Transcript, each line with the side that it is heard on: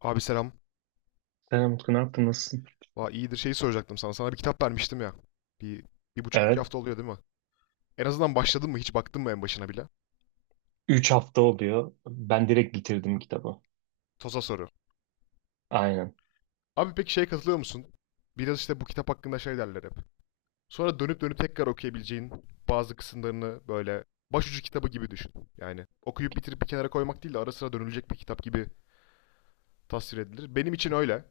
left: Abi selam.
right: Selam Utku, ne yaptın? Nasılsın?
left: Valla iyidir şeyi soracaktım sana. Sana bir kitap vermiştim ya. Bir, bir buçuk iki
right: Evet.
left: hafta oluyor değil mi? En azından başladın mı? Hiç baktın mı en başına bile?
right: Üç hafta oluyor. Ben direkt bitirdim kitabı.
left: Toza soru.
right: Aynen.
left: Abi peki şeye katılıyor musun? Biraz işte bu kitap hakkında şey derler hep. Sonra dönüp dönüp tekrar okuyabileceğin bazı kısımlarını böyle başucu kitabı gibi düşün. Yani okuyup bitirip bir kenara koymak değil de ara sıra dönülecek bir kitap gibi tasvir edilir. Benim için öyle.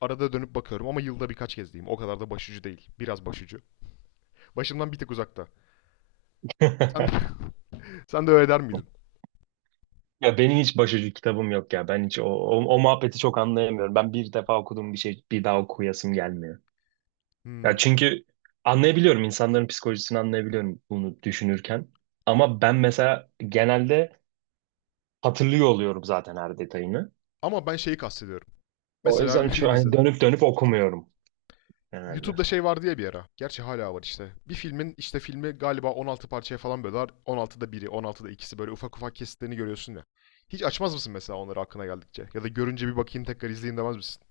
left: Arada dönüp bakıyorum ama yılda birkaç kez diyeyim. O kadar da başucu değil. Biraz başucu. Başımdan bir tık uzakta. Sen de, sen de öyle der miydin?
right: Ya benim hiç başucu kitabım yok ya. Ben hiç o muhabbeti çok anlayamıyorum. Ben bir defa okuduğum bir şey bir daha okuyasım gelmiyor.
left: Hmm.
right: Ya çünkü anlayabiliyorum. İnsanların psikolojisini anlayabiliyorum bunu düşünürken. Ama ben mesela genelde hatırlıyor oluyorum zaten her detayını.
left: Ama ben şeyi kastediyorum.
right: O
left: Mesela bir
right: yüzden çok,
left: film
right: hani
left: izledim.
right: dönüp dönüp okumuyorum genelde.
left: YouTube'da şey vardı ya bir ara. Gerçi hala var işte. Bir filmin işte filmi galiba 16 parçaya falan bölüyorlar. 16'da biri, 16'da ikisi böyle ufak ufak kesitlerini görüyorsun ya. Hiç açmaz mısın mesela onları aklına geldikçe? Ya da görünce bir bakayım tekrar izleyeyim demez misin?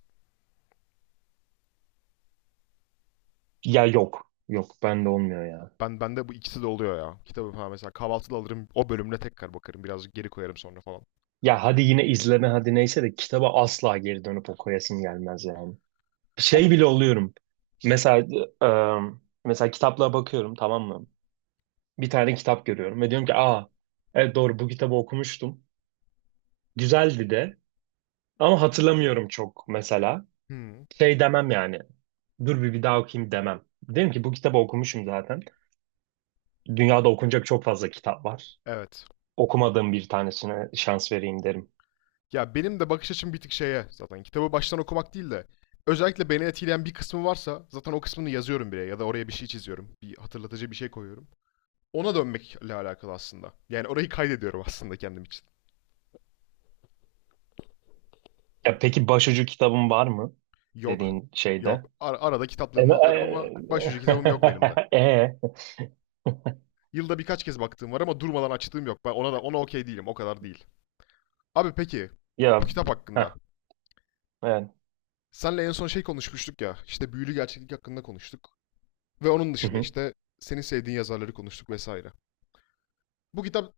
right: Ya yok. Yok bende olmuyor.
left: Bende bu ikisi de oluyor ya. Kitabı falan mesela kahvaltıda alırım, o bölümüne tekrar bakarım. Birazcık geri koyarım sonra falan.
right: Ya hadi yine izleme hadi neyse de kitaba asla geri dönüp okuyasım gelmez yani. Şey
left: Abi-
right: bile oluyorum. Mesela e, kitaplara bakıyorum, tamam mı? Bir tane kitap görüyorum ve diyorum ki, aa, evet doğru, bu kitabı okumuştum. Güzeldi de ama hatırlamıyorum çok mesela.
left: Hmm,
right: Şey demem yani. Dur, bir daha okuyayım demem. Derim ki bu kitabı okumuşum zaten. Dünyada okunacak çok fazla kitap var.
left: evet.
right: Okumadığım bir tanesine şans vereyim derim.
left: Ya benim de bakış açım bir tık şeye zaten kitabı baştan okumak değil de özellikle beni etkileyen bir kısmı varsa zaten o kısmını yazıyorum bile ya da oraya bir şey çiziyorum. Bir hatırlatıcı bir şey koyuyorum. Ona dönmekle alakalı aslında. Yani orayı kaydediyorum aslında kendim için.
right: Ya peki başucu kitabın var mı
left: Yok.
right: dediğin şeyde?
left: Yok. Arada kitaplığını
right: Evet,
left: alırım ama başucu kitabım yok benim de.
right: E, e, e,
left: Yılda birkaç kez baktığım var ama durmadan açtığım yok. Ben ona da ona okey değilim. O kadar değil. Abi peki bu
right: ya
left: kitap
right: heh,
left: hakkında.
right: evet.
left: Senle en son şey konuşmuştuk ya. İşte büyülü gerçeklik hakkında konuştuk. Ve onun
right: Hı
left: dışında
right: hı.
left: işte senin sevdiğin yazarları konuştuk vesaire. Bu kitap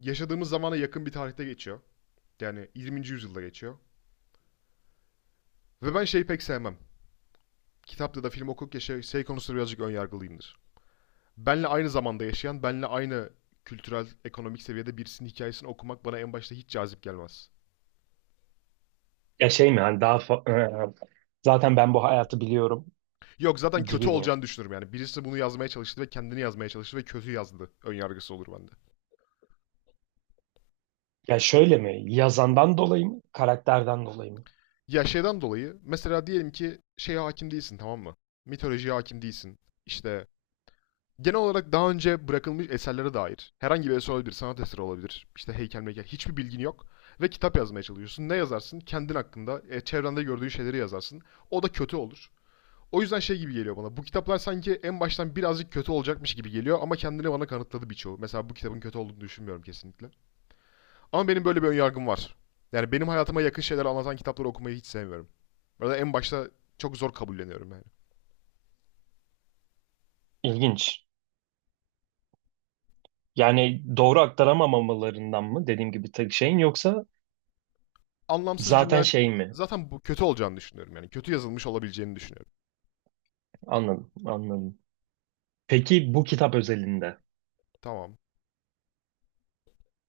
left: yaşadığımız zamana yakın bir tarihte geçiyor. Yani 20. yüzyılda geçiyor. Ve ben şeyi pek sevmem. Kitapta da film okurken şey konusunda birazcık önyargılıyımdır. Benle aynı zamanda yaşayan, benle aynı kültürel, ekonomik seviyede birisinin hikayesini okumak bana en başta hiç cazip gelmez.
right: Ya şey mi, hani daha e, zaten ben bu hayatı biliyorum
left: Yok zaten kötü
right: gibi mi?
left: olacağını düşünürüm yani. Birisi bunu yazmaya çalıştı ve kendini yazmaya çalıştı ve kötü yazdı. Önyargısı olur bende.
right: Ya şöyle mi? Yazandan dolayı mı? Karakterden dolayı mı?
left: Ya şeyden dolayı mesela diyelim ki şeye hakim değilsin tamam mı? Mitolojiye hakim değilsin. İşte genel olarak daha önce bırakılmış eserlere dair herhangi bir eser olabilir, sanat eseri olabilir, işte heykel meykel hiçbir bilgin yok ve kitap yazmaya çalışıyorsun. Ne yazarsın? Kendin hakkında, çevrende gördüğün şeyleri yazarsın. O da kötü olur. O yüzden şey gibi geliyor bana. Bu kitaplar sanki en baştan birazcık kötü olacakmış gibi geliyor ama kendini bana kanıtladı birçoğu. Mesela bu kitabın kötü olduğunu düşünmüyorum kesinlikle. Ama benim böyle bir önyargım var. Yani benim hayatıma yakın şeyler anlatan kitapları okumayı hiç sevmiyorum. Burada en başta çok zor kabulleniyorum yani.
right: İlginç. Yani doğru aktaramamalarından mı, dediğim gibi tek şeyin, yoksa
left: Anlamsız
right: zaten
left: cümleler
right: şey mi?
left: zaten bu kötü olacağını düşünüyorum yani. Kötü yazılmış olabileceğini düşünüyorum.
right: Anladım, anladım. Peki bu kitap özelinde
left: Tamam.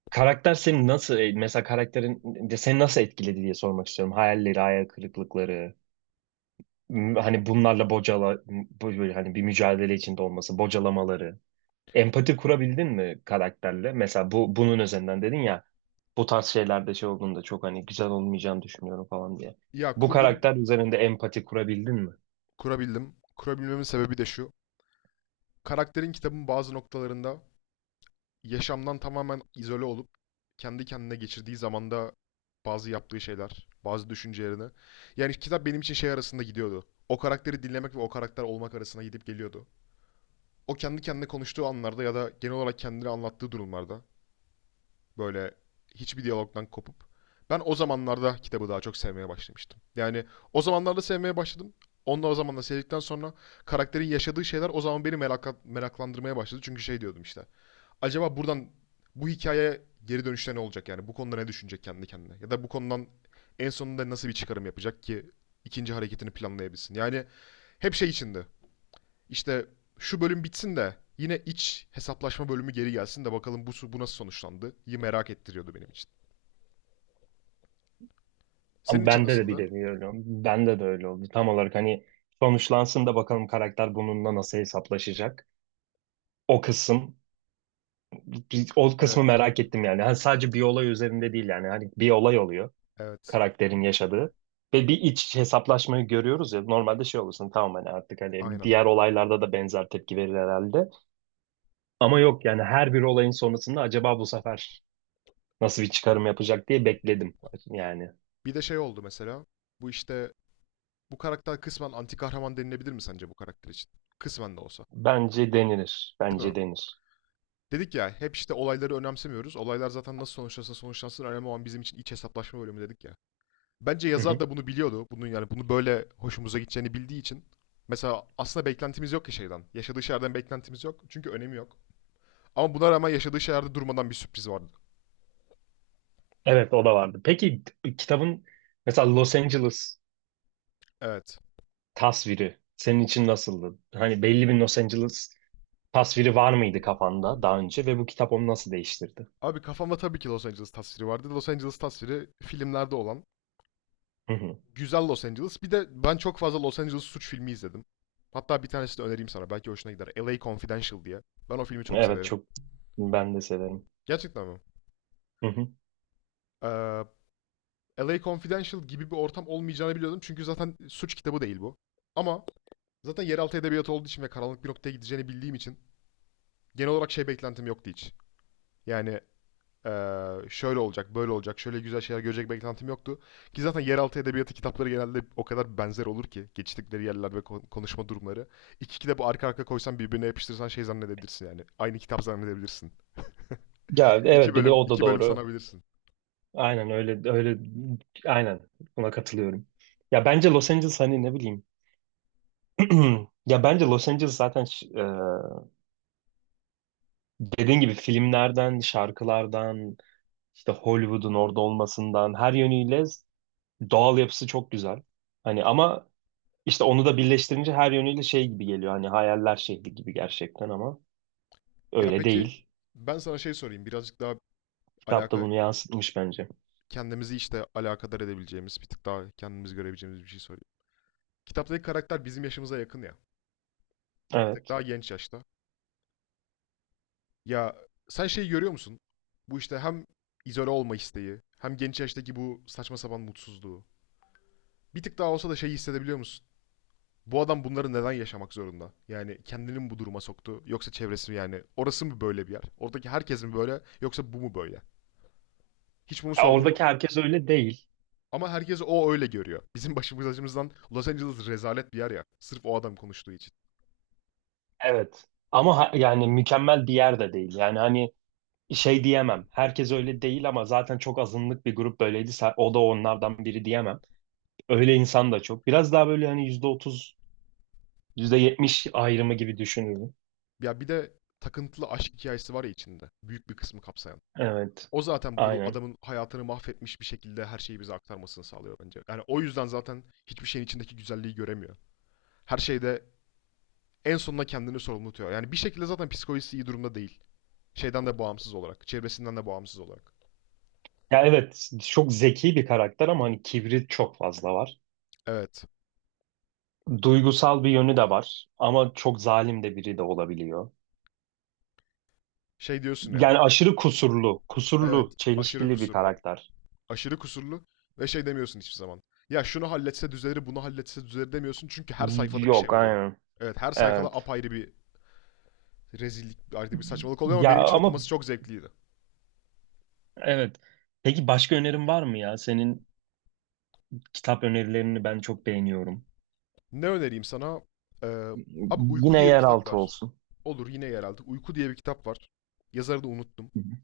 right: karakter seni nasıl e, mesela karakterin de seni nasıl etkiledi diye sormak istiyorum. Hayalleri, hayal kırıklıkları, hani bunlarla böyle hani bir mücadele içinde olması, bocalamaları. Empati kurabildin mi karakterle? Mesela bunun üzerinden dedin ya, bu tarz şeylerde şey olduğunda çok hani güzel olmayacağını düşünüyorum falan diye.
left: Ya
right: Bu
left: kurdum,
right: karakter üzerinde empati kurabildin mi?
left: kurabildim. Kurabilmemin sebebi de şu. Karakterin kitabın bazı noktalarında yaşamdan tamamen izole olup kendi kendine geçirdiği zamanda bazı yaptığı şeyler, bazı düşüncelerini. Yani kitap benim için şey arasında gidiyordu. O karakteri dinlemek ve o karakter olmak arasında gidip geliyordu. O kendi kendine konuştuğu anlarda ya da genel olarak kendini anlattığı durumlarda böyle hiçbir diyalogdan kopup. Ben o zamanlarda kitabı daha çok sevmeye başlamıştım. Yani o zamanlarda sevmeye başladım. Onu da o zamanla sevdikten sonra karakterin yaşadığı şeyler o zaman beni meraklandırmaya başladı. Çünkü şey diyordum işte. Acaba buradan bu hikayeye geri dönüşte ne olacak yani? Bu konuda ne düşünecek kendi kendine? Ya da bu konudan en sonunda nasıl bir çıkarım yapacak ki ikinci hareketini planlayabilsin? Yani hep şey içinde. İşte şu bölüm bitsin de yine iç hesaplaşma bölümü geri gelsin de bakalım bu nasıl sonuçlandı? İyi merak ettiriyordu benim için. Senin
right: Ama
left: için
right: bende de bir
left: nasıldı?
right: nevi öyle oldu. Bende de öyle oldu. Tam olarak hani sonuçlansın da bakalım karakter bununla nasıl hesaplaşacak. O kısım, o kısmı
left: Evet,
right: merak ettim yani. Hani sadece bir olay üzerinde değil yani. Hani bir olay oluyor
left: evet.
right: karakterin yaşadığı. Ve bir iç hesaplaşmayı görüyoruz ya. Normalde şey olursun, tamam, hani artık hani
left: Aynen.
right: diğer olaylarda da benzer tepki verir herhalde. Ama yok yani, her bir olayın sonrasında acaba bu sefer nasıl bir çıkarım yapacak diye bekledim. Yani
left: Bir de şey oldu mesela. Bu işte bu karakter kısmen anti kahraman denilebilir mi sence bu karakter için? Kısmen de olsa.
right: bence denilir.
left: Değil
right: Bence
left: mi?
right: denir.
left: Dedik ya hep işte olayları önemsemiyoruz. Olaylar zaten nasıl sonuçlansa sonuçlansın önemli olan bizim için iç hesaplaşma bölümü dedik ya. Bence
right: Hı
left: yazar
right: hı.
left: da bunu biliyordu. Bunun yani bunu böyle hoşumuza gideceğini bildiği için. Mesela aslında beklentimiz yok ki şeyden. Yaşadığı şeylerden beklentimiz yok. Çünkü önemi yok. Ama buna rağmen yaşadığı şeylerde durmadan bir sürpriz vardı.
right: Evet, o da vardı. Peki kitabın mesela Los Angeles
left: Evet.
right: tasviri senin için nasıldı? Hani belli bir Los Angeles tasviri var mıydı kafanda daha önce ve bu kitap onu nasıl değiştirdi?
left: Abi kafamda tabii ki Los Angeles tasviri vardı. Los Angeles tasviri filmlerde olan
right: Hı hı.
left: güzel Los Angeles. Bir de ben çok fazla Los Angeles suç filmi izledim. Hatta bir tanesini önereyim sana. Belki hoşuna gider. LA Confidential diye. Ben o filmi çok
right: Evet,
left: severim.
right: çok, ben de severim.
left: Gerçekten mi?
right: Hı hı.
left: Ee, LA Confidential gibi bir ortam olmayacağını biliyordum. Çünkü zaten suç kitabı değil bu. Ama zaten yeraltı edebiyatı olduğu için ve karanlık bir noktaya gideceğini bildiğim için genel olarak şey beklentim yoktu hiç. Yani, Ee, şöyle olacak, böyle olacak, şöyle güzel şeyler görecek beklentim yoktu. Ki zaten yeraltı edebiyatı kitapları genelde o kadar benzer olur ki geçtikleri yerler ve konuşma durumları. İki kitabı arka arka koysan birbirine yapıştırsan şey zannedebilirsin yani. Aynı kitap zannedebilirsin.
right: Ya
left: İki
right: evet, bir de
left: bölüm,
right: o da
left: iki bölüm
right: doğru.
left: sanabilirsin.
right: Aynen öyle öyle, aynen, buna katılıyorum. Ya bence Los Angeles, hani ne bileyim. Ya bence Los Angeles zaten dediğin gibi filmlerden, şarkılardan, işte Hollywood'un orada olmasından, her yönüyle doğal yapısı çok güzel. Hani ama işte onu da birleştirince her yönüyle şey gibi geliyor. Hani hayaller şehri gibi gerçekten ama.
left: Ya
right: Öyle
left: peki
right: değil.
left: ben sana şey sorayım. Birazcık daha
right: Kitap da
left: alaka
right: bunu yansıtmış bence.
left: kendimizi işte alakadar edebileceğimiz, bir tık daha kendimizi görebileceğimiz bir şey sorayım. Kitaptaki karakter bizim yaşımıza yakın ya. Bir tık
right: Evet.
left: daha genç yaşta. Ya sen şeyi görüyor musun? Bu işte hem izole olma isteği, hem genç yaştaki bu saçma sapan mutsuzluğu. Bir tık daha olsa da şeyi hissedebiliyor musun? Bu adam bunları neden yaşamak zorunda? Yani kendini mi bu duruma soktu? Yoksa çevresi mi yani? Orası mı böyle bir yer? Oradaki herkes mi böyle? Yoksa bu mu böyle? Hiç bunu
right: Ya
left: sordun mu?
right: oradaki herkes öyle değil.
left: Ama herkes o öyle görüyor. Bizim başımız acımızdan Los Angeles rezalet bir yer ya. Sırf o adam konuştuğu için.
right: Evet. Ama yani mükemmel bir yer de değil. Yani hani şey diyemem. Herkes öyle değil ama zaten çok azınlık bir grup böyleydi. O da onlardan biri diyemem. Öyle insan da çok. Biraz daha böyle hani %30, yüzde yetmiş ayrımı gibi düşünürüm.
left: Ya bir de takıntılı aşk hikayesi var ya içinde. Büyük bir kısmı kapsayan.
right: Evet.
left: O zaten bu
right: Aynen.
left: adamın hayatını mahvetmiş bir şekilde her şeyi bize aktarmasını sağlıyor bence. Yani o yüzden zaten hiçbir şeyin içindeki güzelliği göremiyor. Her şeyde en sonunda kendini sorumlu tutuyor. Yani bir şekilde zaten psikolojisi iyi durumda değil. Şeyden de bağımsız olarak. Çevresinden de bağımsız olarak.
right: Ya evet, çok zeki bir karakter ama hani kibri çok fazla var.
left: Evet.
right: Duygusal bir yönü de var ama çok zalim de biri de olabiliyor.
left: Şey diyorsun ya.
right: Yani aşırı kusurlu, kusurlu,
left: Evet. Aşırı
right: çelişkili bir
left: kusurlu.
right: karakter.
left: Aşırı kusurlu ve şey demiyorsun hiçbir zaman. Ya şunu halletse düzelir, bunu halletse düzelir demiyorsun çünkü her sayfada bir şey
right: Yok
left: oluyor.
right: aynen.
left: Evet, her sayfada
right: Evet.
left: apayrı bir rezillik, ayrı bir saçmalık oluyor ama
right: Ya
left: benim için
right: ama,
left: okuması çok zevkliydi.
right: evet. Peki başka önerin var mı ya? Senin kitap önerilerini ben çok beğeniyorum.
left: Ne önereyim sana? Ee, abi Uyku
right: Yine
left: diye bir kitap
right: yeraltı
left: var.
right: olsun.
left: Olur yine yerelde. Uyku diye bir kitap var. Yazarı da unuttum.
right: Hı hı.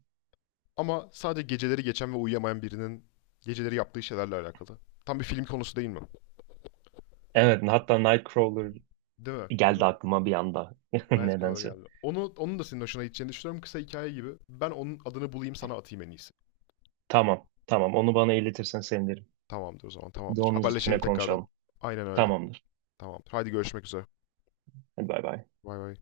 left: Ama sadece geceleri geçen ve uyuyamayan birinin geceleri yaptığı şeylerle alakalı. Tam bir film konusu değil mi?
right: Evet, hatta Nightcrawler
left: Değil mi? Değil
right: geldi
left: mi?
right: aklıma bir anda.
left: Nightcrawler
right: Nedense.
left: geldi. Onun da senin hoşuna gideceğini düşünüyorum. Kısa hikaye gibi. Ben onun adını bulayım sana atayım en iyisi.
right: Tamam, tamam. Onu bana iletirsen sevinirim.
left: Tamamdır o zaman
right: Bir de
left: tamamdır.
right: onun üstüne
left: Haberleşelim tekrardan.
right: konuşalım.
left: Aynen öyle.
right: Tamamdır.
left: Tamamdır. Haydi görüşmek üzere.
right: Hadi bay bay.
left: Bay bay.